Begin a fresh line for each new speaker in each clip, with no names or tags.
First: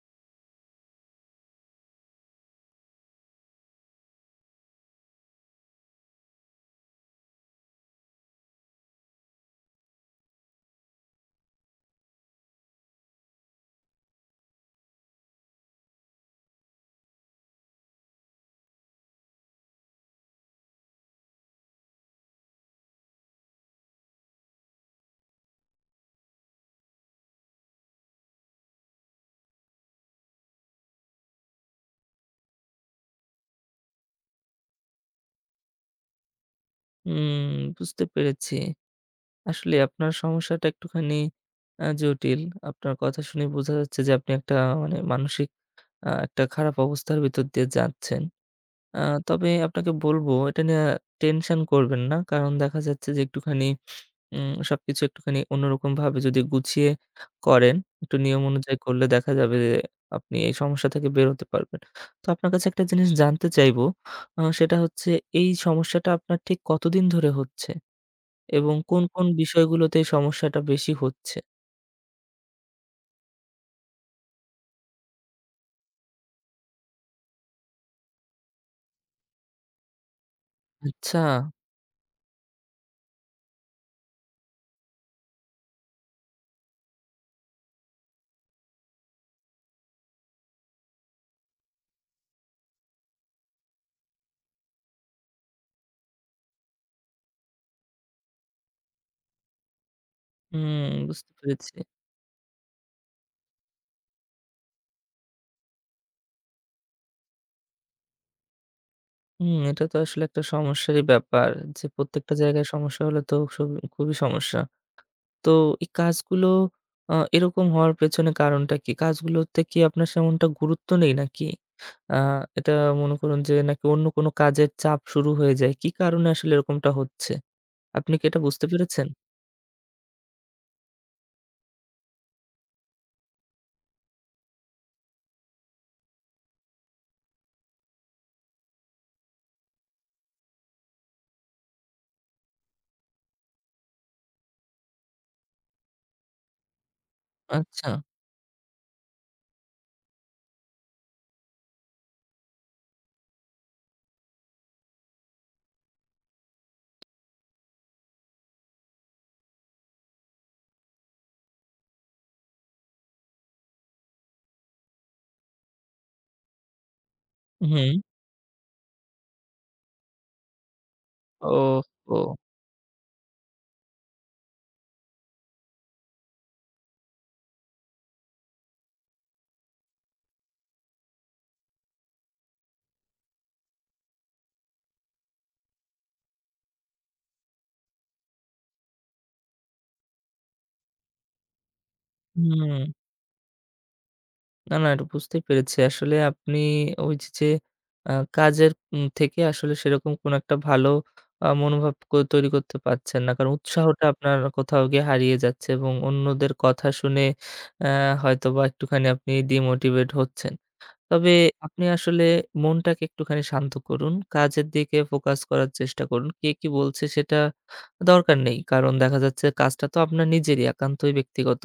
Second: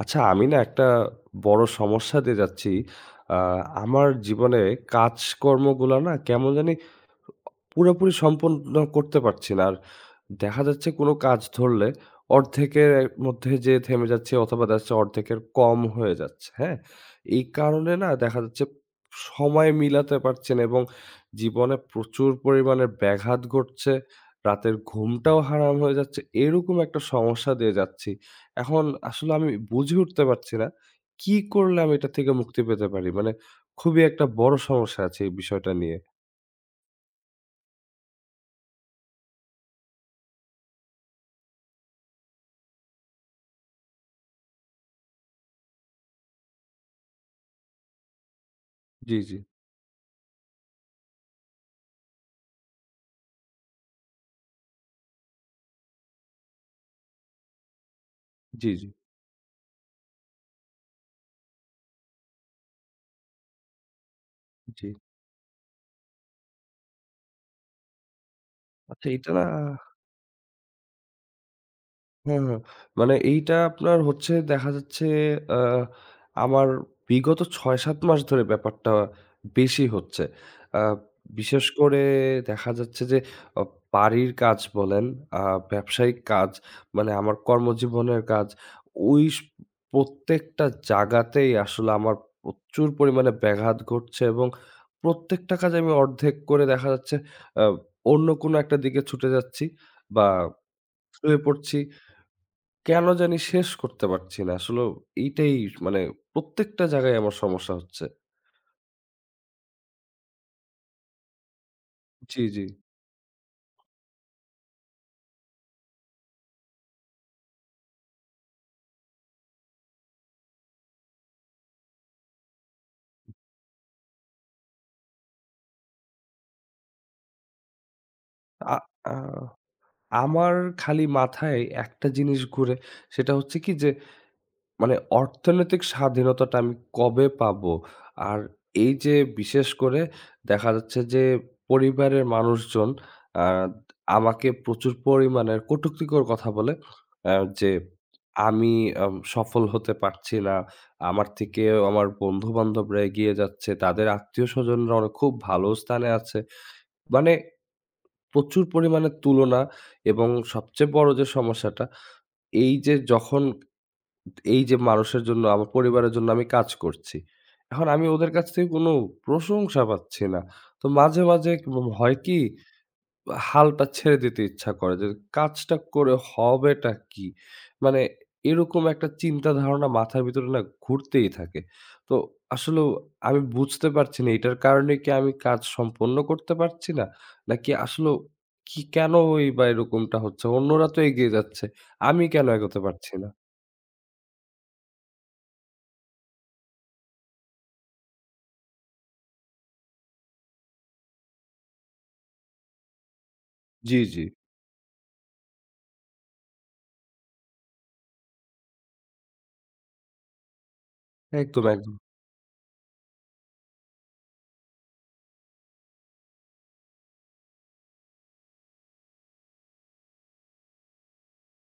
আচ্ছা, আমি না একটা বড় সমস্যা দিয়ে যাচ্ছি। আ আমার জীবনে কাজকর্মগুলা না কেমন জানি পুরোপুরি সম্পন্ন করতে পারছি না। আর দেখা যাচ্ছে কোন কাজ ধরলে অর্ধেকে মধ্যে যেয়ে থেমে যাচ্ছি অথবা [unintelligible] অর্ধেকের কম হয়ে যাচ্ছে। হ্যাঁ? এই কারনে না দেখা যাচ্ছে, সময় মিলাতে পারছি না এবং জীবনে প্রচুর পরিমানে ব্যাঘাত ঘটছে। রাতের ঘুমটাও হারাম হয়ে যাচ্ছে। এরকম একটা সমস্যা দিয়ে যাচ্ছি। এখন আসলে আমি বুঝে উঠতে পারছি না। কি করলে আমি এটা থেকে মুক্তি পেতে পারি? মানে খুবই একটা বড়ো সমস্যা আছে এই বিষয়টা নিয়ে।
উম বুঝতে পেরেছি। আসলে আপনার সমস্যাটা একটুখানি আ জটিল। আপনার কথা শুনে বোঝা যাচ্ছে যে, আপনি একটা মানে মানসিক আ একটা খারাপ অবস্থার ভিতর দিয়ে যাচ্ছেন। আ
জি, জি।
তবে আপনাকে বলবো এটা নিয়ে টেনশন করবেন না। কারণ দেখা যাচ্ছে যে, একটুখানি উ সবকিছু একটুখানি অন্যরকম ভাবে যদি গুছিয় করেন, একটু নিয়ম
জি,
অনুযায়ী
জি।
করলে দেখা যাবে যে, আপনি এই সমস্যা থেকে বেরোতে পারবেন। তো আপনার কাছে একটা জিনিস জানতে চাইব। আ সেটা
জি।
হচ্ছে এই সমস্যাটা আপনার ঠিক কতদিন ধরে হচ্ছে এবং কোন
আচ্ছা।
কোন
এইটা না
বিষয়গুলোতে এই সমস্যাটা বেশি হচ্ছে?
হ্যাঁ, হ্যাঁ। মানে এইটা আপনার হচ্ছে দেখা যাচ্ছে আ আমার বিগত ৬, ৭ মাস ধরে ব্যাপারটা বেশি হচ্ছে। আ
আচ্ছা।
বিশেষ করে দেখা যাচ্ছে যে, অপ বাড়ির কাজ বলেন, আ ব্যবসায়িক কাজ মানে আমার কর্মজীবনের কাজ, ওইস প্রত্যেকটা জায়গাতেই আসলে আমার প্রচুর পরিমাণে ব্যাঘাত ঘটছে এবং প্রত্যেকটা কাজে আমি অর্ধেক করে দেখা যাচ্ছে আ অন্য কোনো একটা দিকে ছুটে যাচ্ছি বা
হুম। বুঝতে
শুয়ে
পেরেছি।
পড়ছি। কেন জানি শেষ করতে পারছি না। আসলেও এটাই মানে প্রত্যেকটা জায়গায় আমার সমস্যা হচ্ছে।
হুম। এটা তো আসলে একটা সমস্যারই ব্যাপার। যে প্রত্যেকটা
জি, জি।
জায়গায় সমস্যা হলে তো সুব খুবই সমস্যা। তো এই কাজগুলো আ এরকম হওয়ার পেছনে কারণটা কি? কাজগুলোতে কি আপনার তেমনটা গুরুত্ব নেই নাকি? আ এটা মনে করুন যে, নাকি অন্য কোন কাজের চাপ শুরু হয়ে যায়? কি কারণে আসলে এরকমটা হচ্ছে? আপনি কি এটা বুঝতে
আ
পেরেছেন?
আ আমার খালি মাথায় একটা জিনিস ঘুরে। সেটা হচ্ছে কি যে, মানে অর্থনৈতিক স্বাধীনতাটা আমি কবে পাবো? আর এইযে বিশেষ করে দেখা যাচ্ছে যে পরিবারের মানুষজন আদ আমাকে প্রচুর পরিমাণের কটুক্তিকর কথা বলে অ্যাঁ যে
আচ্ছা।
আমি অ্যাঁম সফল হতে পারছি না। আমার থেকেও আমার বন্ধু-বান্ধবরা এগিয়ে যাচ্ছে। তাদের আত্মীয়স্বজনরা অন খুব ভালো স্থানে আছে। মানে প্রচুর পরিমাণে তুলনা এবং সবচেয়ে বড় যে সমস্যাটা, এইযে যখন এইযে মানুষের জন্য, আমার পরিবারের জন্য আমি কাজ করছি। এখন
উহু।
আমি ওদের কাছ থেকে কোনো প্রশংসা পাচ্ছি না। তো মাঝে, মাঝে ম
ওহ
হয়
হো!
কি, আ হালটা ছেড়ে দিতে ইচ্ছা করে যে, কাজটা করে হবেটা কি? মানে এরকম একটা চিন্তা ধারণা মাথার ভিতরে না ঘুরতেই থাকে। তো আসলেও আমি বুঝতে পারছি না, এটার কারণে কি আমি কাজ সম্পন্ন করতে পারছি না? নাকি আসলেও কি, কেনইবা এরকমটা হচ্ছে? অন্যরা তো এগিয়ে যাচ্ছে। আমি কেন এগোতে
হুম।
পারছি না?
না, না এটা বুঝতেই পেরেছি। আসলে আপনি ওইযে, যে আ কাজের উ থেকে আসলে সেরকম কোন একটা ভালো আ মনোভাব ক তৈরি করতে পারছেন না। কারণ
জ্বি,
উৎসাহটা
জ্বি।
আপনার কোথাও গিয়ে হারিয়ে যাচ্ছে, এবং অন্যদের কথা শুনে আ হয়তোবা একটুখানি আপনি ডিমোটিভেট হচ্ছেন। তবে
একদম,
আপনি
একদম।
আসলে মনটাকে একটুখানি শান্ত করুন। কাজের দিকে ফোকাস করার চেষ্টা করুন। কে কি বলছে সেটা দরকার নেই। কারণ দেখা যাচ্ছে, কাজটা তো আপনার নিজেরই একান্তই ব্যক্তিগত।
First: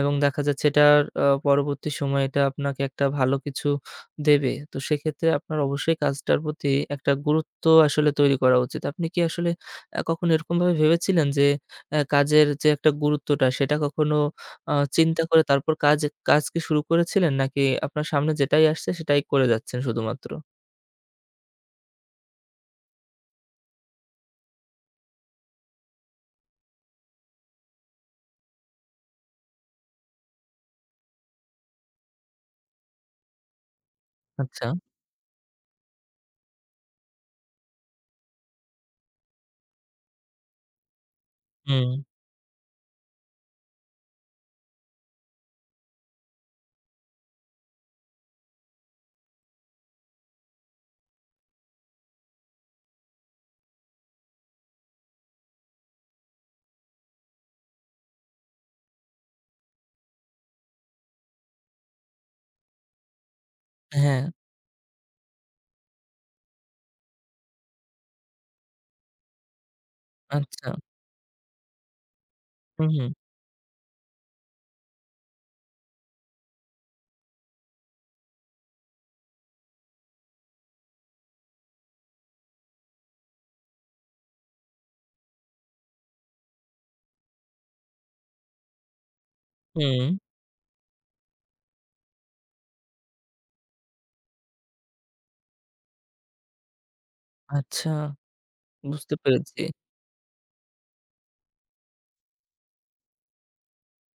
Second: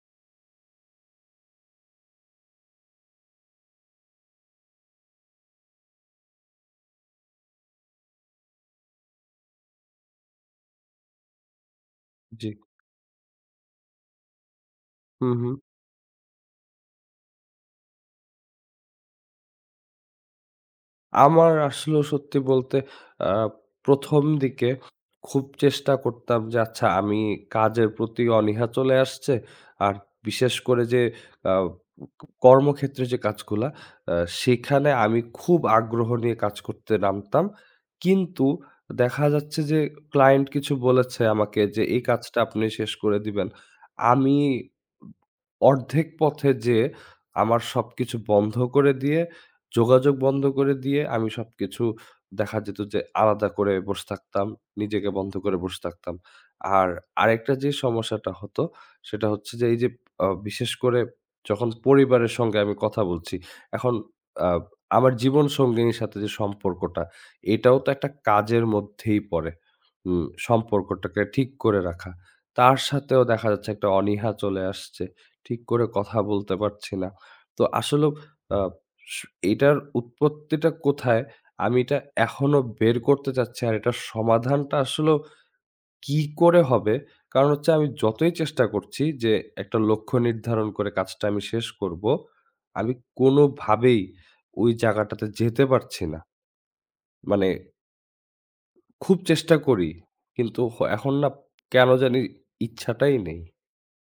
এবং দেখা যাচ্ছে, এটা আ পরবর্তী সময় এটা আপনাকে একটা ভালো কিছু দেবে। তো সেক্ষেত্রে আপনার অবশ্যই কাজটার প্রতি একটা গুরুত্ব আসলে তৈরি করা উচিত। আপনি কি আসলে আ কখনো এরকমভাবে ভেবেছিলেন যে আ কাজের
জ্বী।
যে একটা গুরুত্বটা সেটা কখনো অ চিন্তা
হুম,
করে,
হুম।
তারপর কাজ কাজ কি শুরু করেছিলেন? নাকি আপনার সামনে যেটাই আসছে, সেটাই করে যাচ্ছেন শুধুমাত্র?
আমার আসলেও সত্যি বলতে, আ ১ম দিকে খুব চেষ্টা করতাম, যে আচ্ছা, আমি কাজের প্রতি অনীহা চলে আসছে, আর বিশেষ করে যে আ উ কর্মক্ষেত্রে যে কাজগুলা। আ
আচ্ছা।
সেখানে আমি খুব আগ্রহ নিয়ে কাজ করতে নামতাম, কিন্তু দেখা যাচ্ছে যে ক্লায়েন্ট কিছু বলেছে, আমাকে যে
হুম।
এই কাজটা আপনি শেষ করে দিবেন। আমি ব অর্ধেক পথে যেয়ে আমার সবকিছু বন্ধ করে দিয়ে, যোগাযোগ বন্ধ করে দিয়ে, আমি সবকিছু দেখা যেত, যে আলাদা করে বসে থাকতাম। নিজেকে বন্ধ করে বসে থাকতাম। আর আরেকটা যে সমস্যাটা হতো, সেটা হচ্ছে যে এই যে আ বিশেষ করে যখন পরিবারের সঙ্গে আমি কথা বলছি। এখন
হ্যাঁ।
আ আমার জীবন সঙ্গিনীর সাথে যে সম্পর্কটা এটাও তো একটা কাজের মধ্যেই পড়ে। উ
আচ্ছা।
সম্পর্কটাকে ঠিক করে রাখা। তার
হু, হুম।
সাথেও দেখা যাচ্ছে, একটা অনীহা চলে আসছে। ঠিক করে কথা বলতে পারছি না। তো আসলেও আ স এটার উৎপত্তিটা কোথায়? আমি এটা এখনো বের করতে চাচ্ছি। আর এটার সমাধানটা আসলেও কি করে হবে? কারন হচ্ছে আমি যতই চেষ্টা করছি যে একটা লক্ষ্য
হুম।
নির্ধারন করে, কাজটা আমি শেষ করব, আমি কোনো ভাবেই ওই জায়গাটাতে যেতে পারছি না। মানে
আচ্ছা, বুঝতে
খুব চেষ্টা
পেরেছি।
করি, কিন্তু খ এখন না কেনো জানি ইচ্ছাটাই নেই।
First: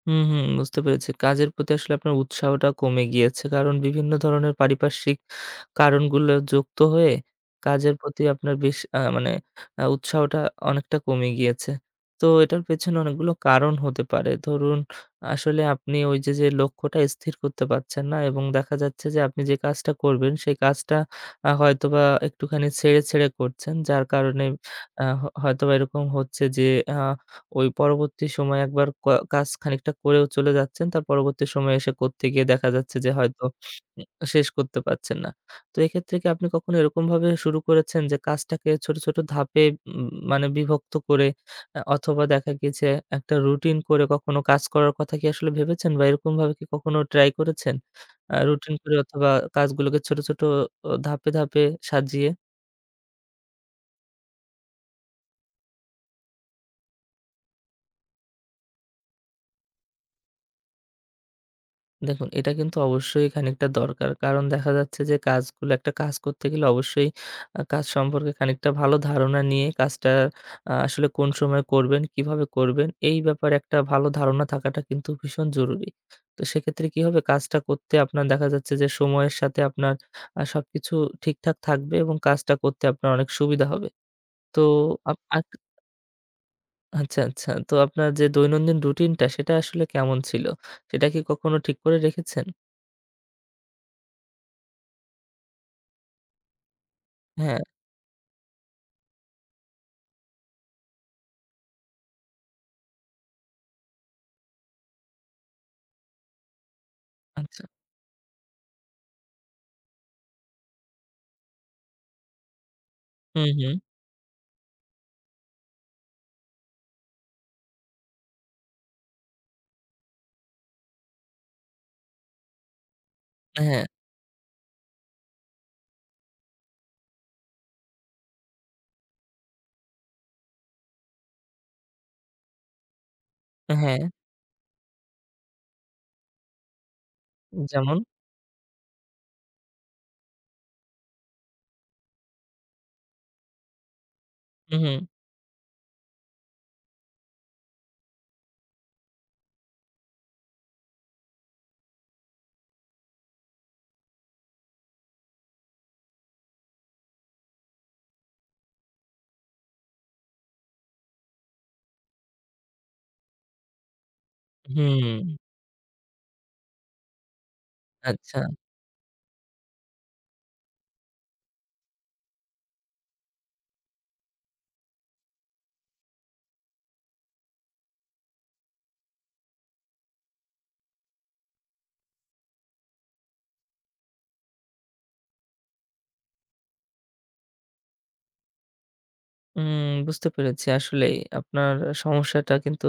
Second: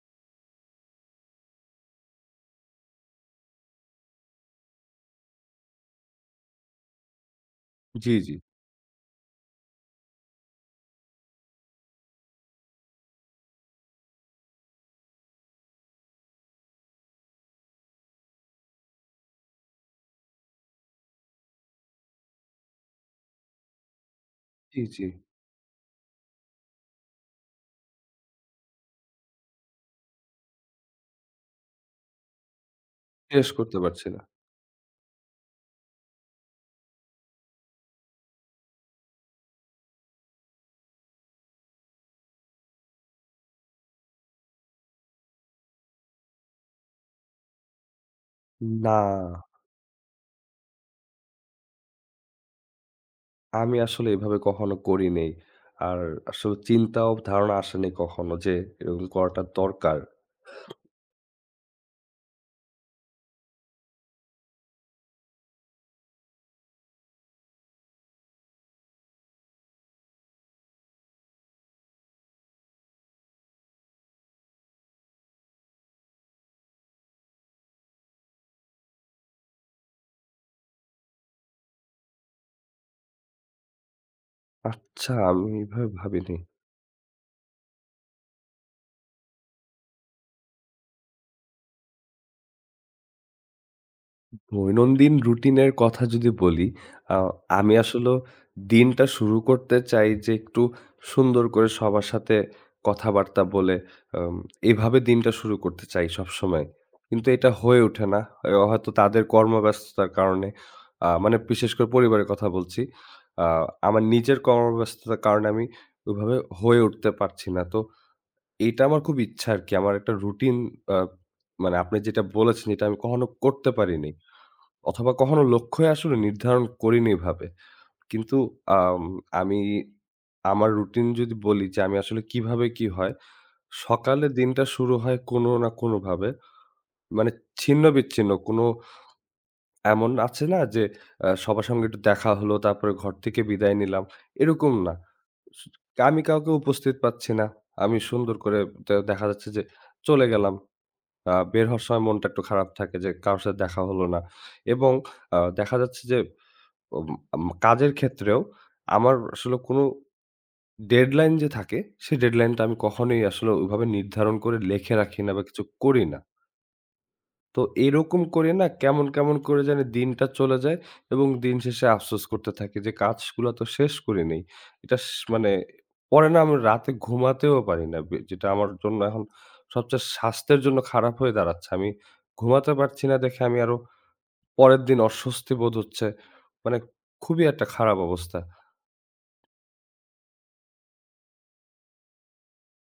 হুম, হুম, বুঝতে পেরেছি। কাজের প্রতি আসলে আপনার উৎসাহটা কমে গিয়েছে। কারণ বিভিন্ন ধরনের পারিপার্শ্বিক কারণগুলো যুক্ত হয়ে কাজের
জি,
প্রতি
জি।
আপনার বেশ আ মানে আ উৎসাহটা অনেকটা কমে গিয়েছে। তো এটার পেছনে অনেকগুলো কারণ হতে পারে। ধরুন আসলে আপনি ওইযে যে লক্ষ্যটা স্থির করতে পারছেন না এবং দেখা যাচ্ছে যে আপনি যে কাজটা করবেন, সেই কাজটা আ হয়তোবা একটুখানি ছেড়ে, ছেড়ে করছেন। যার কারণে
জি, জি।
আ হ হয়তোবা এরকম হচ্ছে যে, আ ওই পরবর্তী সময়ে একবার কয় কাজ খানিকটা করেও চলে যাচ্ছেন। তার পরবর্তী সময়ে এসে করতে গিয়ে দেখা যাচ্ছে যে হয়তো
শেষ করতে
উ
পারছি না।
শেষ করতে পারছেন না। তো এক্ষেত্রে কি আপনি কখনো এরকমভাবে শুরু করেছেন যে কাজটাকে ছোট, ছোট ধাপে উম মানে বিভক্ত করে আ অথবা, দেখা গিয়েছে একটা রুটিন করে কখনো কাজ করার কথা কি আসলে ভেবেছেন? বা, এরকমভাবে কি কখনো ট্রাই করেছেন? আ রুটিন করে
না।
অথবা, কাজগুলোকে ছোট, ছোট অ ধাপে, ধাপে সাজিয়ে?
আমি আসলে এভাবে কখনো করিনি। আর আসলে চিন্তা ও ধারণা আসেনি কখনো যে এরকম করাটা দরকার।
দেখুন, এটা কিন্তু অবশ্যই খানিকটা দরকার। কারণ দেখা যাচ্ছে যে, কাজগুলো একটা কাজ করতে গেলে অবশ্যই আ কাজ সম্পর্কে খানিকটা ভালো ধারণা নিয়ে কাজটা আ আসলে কোন সময় করবেন, কিভাবে করবেন, এই ব্যাপারে একটা ভালো ধারণা থাকাটা কিন্তু ভীষণ জরুরি। তো সেক্ষেত্রে কি হবে, কাজটা করতে আপনার দেখা যাচ্ছে যে, সময়ের সাথে আপনার আ সবকিছু ঠিকঠাক থাকবে এবং কাজটা করতে আপনার অনেক সুবিধা হবে। তো,
আচ্ছা,
আপ আক
আমি এইভাবে ভাবিনি।
আচ্ছা, আচ্ছা। তো আপনার যে দৈনন্দিন রুটিনটা, সেটা আসলে কেমন ছিল? সেটা কি কখনো ঠিক করে রেখেছেন?
দৈনন্দিন রুটিনের কথা যদি বলি, আ
হ্যাঁ।
আমি আসলেও দিনটা শুরু করতে চাই যে, একটু সুন্দর করে সবার সাথে কথাবার্তা বলে, আম এভাবে দিনটা শুরু করতে চাই সবসময়। কিন্তু এটা
আচ্ছা।
হয়ে ওঠে না হ হয়তো তাদের কর্মব্যস্ততার কারণে। আ মানে, বিশেষ করে পরিবারের কথা বলছি।
হু,
আ
হু।
আমার নিজের কর্মব্যস্ততার কারণে আমি ওইভাবে হয়ে উঠতে পারছি না। তো, এটা আমার খুব ইচ্ছা আরকি। আমার একটা রুটিন আ মানে আপনি যেটা বলেছেন, এটা আমি কখনো
আ
করতে
হ্যাঁ।
পারিনি। অথবা, কখনো লক্ষ্যই আসলে নির্ধারণ করিনি এভাবে। কিন্তু আম আমি আমার রুটিন যদি বলি যে, আমি আসলে কিভাবে কি হয়?
আ হ্যাঁ।
সকালে দিনটা শুরু হয় কোনো না কোনোভাবে। মানে
উ যেমন?
ছিন্ন-বিচ্ছিন্ন কোন এমন আছে না যে, সবার সঙ্গে একটু দেখা হলো, তারপরে ঘর থেকে বিদায় নিলাম। এরকম
হুম,
না।
হুম।
স আমি কাউকে উপস্থিত পাচ্ছি না। আমি সুন্দর করে দে দেখা যাচ্ছে যে চলে গেলাম। আ বের হওয়ার সময় মনটা একটু খারাপ থাকে যে কারোর সাথে দেখা হলো না এবং আ দেখা যাচ্ছে যে, উম ম কাজের ক্ষেত্রেও আমার আসলে কোন ডেডলাইন যে থাকে, সে ডেডলাইনটা আমি কখনোই আসলে ওইভাবে নির্ধারণ করে লেখে রাখি না
হুম।
বা কিছু করি না। তো এরকম
আচ্ছা।
করে না, কেমন, কেমন, করে জানি দিনটা চলে যায় এবং দিন শেষে আফসোস করতে থাকি, যে কাজগুলা তো শেষ করিনি। এটাস মানে পরে না আমি রাতে ঘুমাতেও পারি না। বে যেটা আমার জন্য এখন সবচেয়ে স্বাস্থ্যের জন্য খারাপ হয়ে দাঁড়াচ্ছে। আমি ঘুমাতে পারছি না দেখে আমি আরো পরের দিন অস্বস্তি বোধ হচ্ছে। মানে খুবই একটা খারাপ অবস্থা।
উম বুঝতে পেরেছি। আসলেই, আপনার সমস্যাটা কিন্তু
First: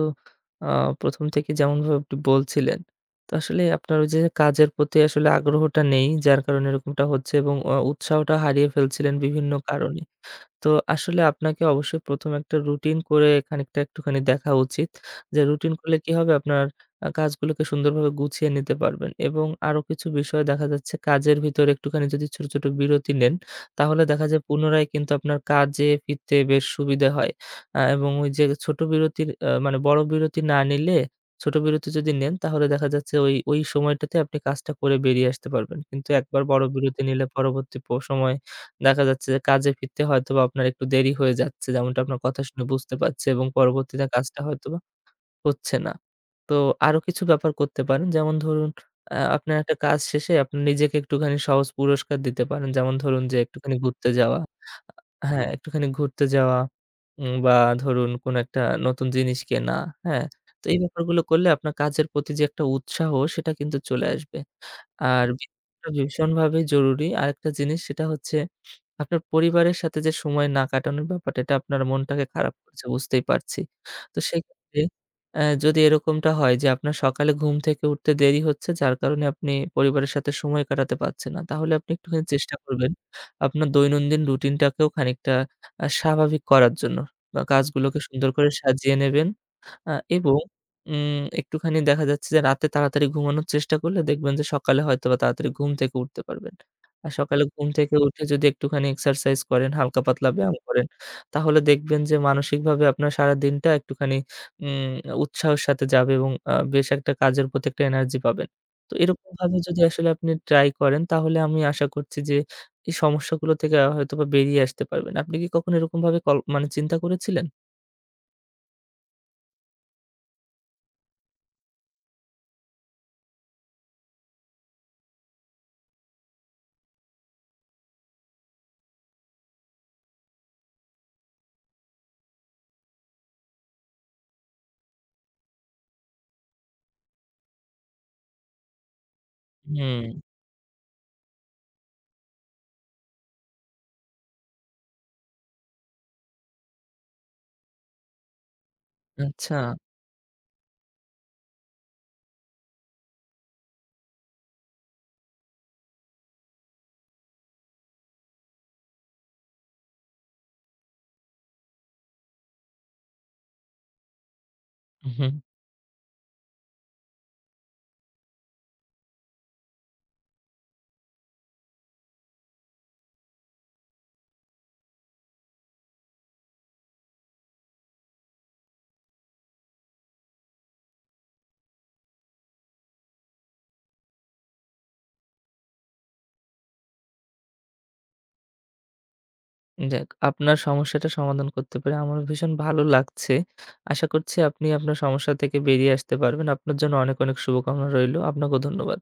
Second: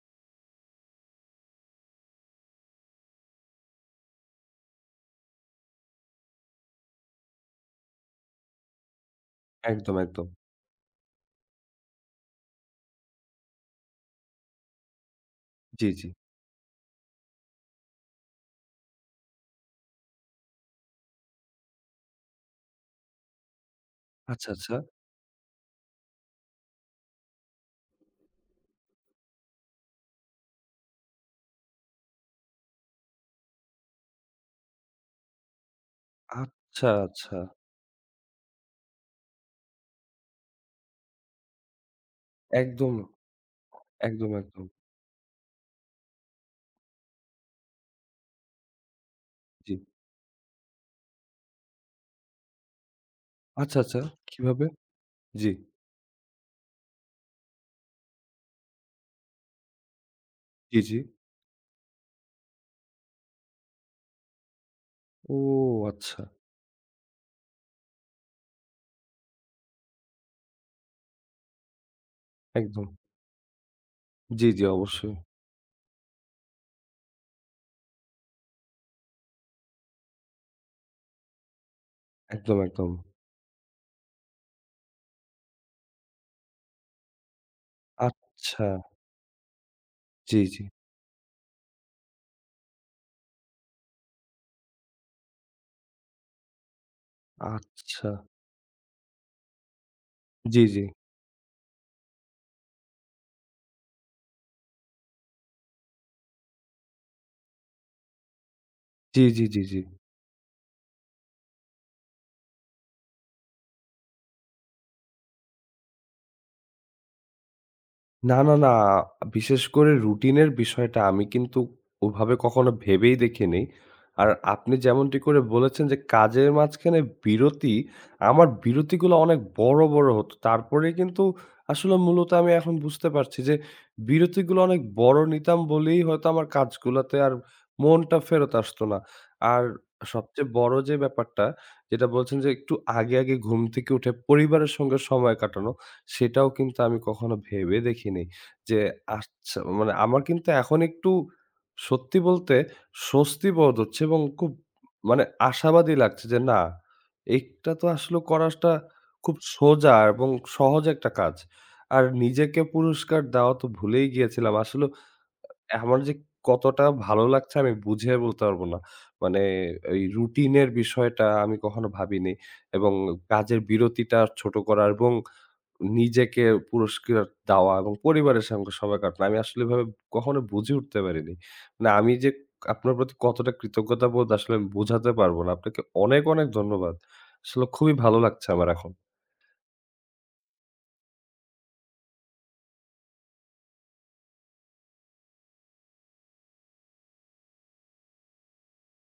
আ ১ম থেকেই যেমনভাবে আপনি বলছিলেন। তো আসলে আপনার ওই যে কাজের প্রতি আসলে আগ্রহটা নেই যার কারণে এরকমটা হচ্ছে। এবং অ উৎসাহটা হারিয়ে ফেলছিলেন বিভিন্ন
একদম,
কারণে।
একদম।
তো আসলে আপনাকে অবশ্যই ১ম এ একটা রুটিন করে খানিকটা একটুখানি দেখা উচিত। যে রুটিন
জ্বি,
করলে
জ্বি।
কি হবে আপনার আ কাজগুলোকে সুন্দরভাবে গুছিয়ে নিতে পারবেন। এবং আরো কিছু বিষয় দেখা যাচ্ছে কাজের ভিতরে একটুখানি যদি ছোট, ছোট বিরতি নেন, তাহলে দেখা যায়
আচ্ছা, আচ্ছা।
পুনরায় কিন্তু আপনার কাজে ফিরতে বেশ সুবিধা হয়। আ এবং ওই যে ছোট বিরতির আ মানে বড় বিরতি না নিলে, ছোট বিরতি যদি নেন তাহলে দেখা যাচ্ছে ওই, ওই সময়টাতে আপনি কাজটা করে বেরিয়ে আসতে পারবেন। কিন্তু একবার বড়
আচ্ছা,
বিরতি নিলে
আচ্ছা।
পরবর্তী প সময় দেখা যাচ্ছে যে, কাজে ফিরতে হয়তোবা আপনার একটু দেরি হয়ে যাচ্ছে। যেমনটা আপনার কথা শুনে
একদম,
বুঝতে পারছি এবং পরবর্তীতে
একদম,
কাজটা
একদম।
হয়তোবা হচ্ছেনা। তো আরো কিছু ব্যাপার করতে পারেন। যেমন ধরুন আ আপনার একটা
জ্বি।
কাজ শেষে আপনি নিজেকে একটুখানি সহজ পুরস্কার দিতে পারেন। যেমন ধরুন যে একটুখানি
আচ্ছা, আচ্ছা,
ঘুরতে যাওয়া,
কীভাবে?
আ হ্যাঁ,
জ্বি।
একটুখানি ঘুরতে যাওয়া। উম বা ধরুন কোন একটা নতুন জিনিস কেনা। হ্যাঁ? তো এই
জ্বি, জ্বি।
ব্যাপারগুলো করলে আপনার কাজের প্রতি যে একটা উৎসাহ সেটা কিন্তু চলে আসবে। আর
ও
[unintelligible]
আচ্ছা।
ভীষণভাবে জরুরি। আরেকটা জিনিস সেটা হচ্ছে আপনার পরিবারের সাথে যে সময় না কাটানোর ব্যাপারটা, এটা আপনার মনটাকে খারাপ করছে
একদম।
বুঝতেই পারছি। তো
জ্বি, জ্বি।
সেইক্ষেত্রে
অবশ্যই।
আ যদি এরকমটা হয়, যে আপনার সকালে ঘুম থেকে উঠতে দেরি হচ্ছে যার কারণে আপনি পরিবারের সাথে সময় কাটাতে পারছেন না। তাহলে আপনি একটুখানি চেষ্টা
একদম, একদম।
করবেন, আপনার দৈনন্দিন রুটিনটাকেও খানিকটা আ স্বাভাবিক করার জন্য। বা কাজগুলোকে সুন্দর করে
আচ্ছা।
সাজিয়ে নেবেন। আ এবং
জ্বি, জ্বি।
উম একটুখানি দেখা যাচ্ছে যে রাতে তাড়াতাড়ি ঘুমানোর চেষ্টা করলে দেখবেন যে সকালে হয়তোবা তাড়াতাড়ি ঘুম থেকে উঠতে পারবেন। আর সকালে ঘুম থেকে
আচ্ছা।
উঠে যদি একটুখানি এক্সারসাইজ করেন, হালকা পাতলা ব্যায়াম
জ্বি, জ্বি।
করেন, তাহলে দেখবেন যে মানসিকভাবে আপনার সারাদিনটা একটুখানি উম উৎসাহের সাথে যাবে এবং আ বেশ একটা কাজের প্রতি একটা এনার্জি পাবেন। তো
জি, জি,
এরকমভাবে
জি, জি।
যদি আসলে আপনি ট্রাই করেন, তাহলে আমি আশা করছি যে, এই সমস্যাগুলো থেকে আ হয়তোবা বেরিয়ে আসতে পারবেন। আপনি কি কখনো এরকম ভাবে কল মানে চিন্তা করেছিলেন?
না, না, না, বিশেষ করে রুটিনের বিষয়টা আমি কিন্তু ওভাবে কখনো ভেবেই দেখিনি। আর আপনি যেমনটি করে বলেছেন যে, কাজের মাঝখানে বিরতি, আমার বিরতিগুলো অনেক বড়, বড় হতো। তারপরেই কিন্তু আসলে মূলত আমি এখন বুঝতে পারছি যে বিরতিগুলো অনেক বড় নিতাম বলেই হয়তো আমার কাজগুলাতে আর মনটা ফেরত আসতো না। আর
হুম।
সবচেয়ে বড় যে ব্যাপারটা যেটা বলছেন যে, একটু আগে, আগে ঘুম থেকে উঠে পরিবারের সঙ্গে সময় কাটানো, সেটাও কিন্তু আমি কখনো ভেবে দেখিনি। যে আচ্ছা
আচ্ছা।
মানে আমার কিন্তু এখন একটু সত্যি বলতে স্বস্তিবোধ হচ্ছে এবং খুব মানে আশাবাদী লাগছে যে, না, এটা তো আসলে করাটা খুব সোজা এবং সহজ একটা কাজ। আর নিজেকে পুরস্কার দেওয়া তো ভুলেই গিয়েছিলাম। আসলে
উহুম।
আ আমার যে কতটা ভালো লাগছে আমি বুঝিয়ে বলতে পারবো না। মানে আ এই রুটিনের বিষয়টা আমি কখনো ভাবিনি। এবং কাজের বিরতিটা ছোট করা এবং নিজেকে পুরস্কার দেওয়া এবং পরিবারের সঙ্গে সময় কাটানো। আমি আসলে এভাবে কখনো বুঝে উঠতে পারিনি। মানে আমি যে আপনার প্রতি কতটা কৃতজ্ঞতাবোধ, আসলে আমি বুঝাতে পারবো না। আপনাকে অনেক, অনেক ধন্যবাদ। আসলে খুবই ভালো লাগছে আমার এখন।
যাক, আপনার সমস্যাটা সমাধান করতে পেরে আমারও ভীষণ ভালো লাগছে। আশা করছি আপনি আপনার সমস্যা থেকে বেরিয়ে আসতে পারবেন। আপনার জন্য অনেক, অনেক শুভকামনা রইলো। আপনাকেও ধন্যবাদ।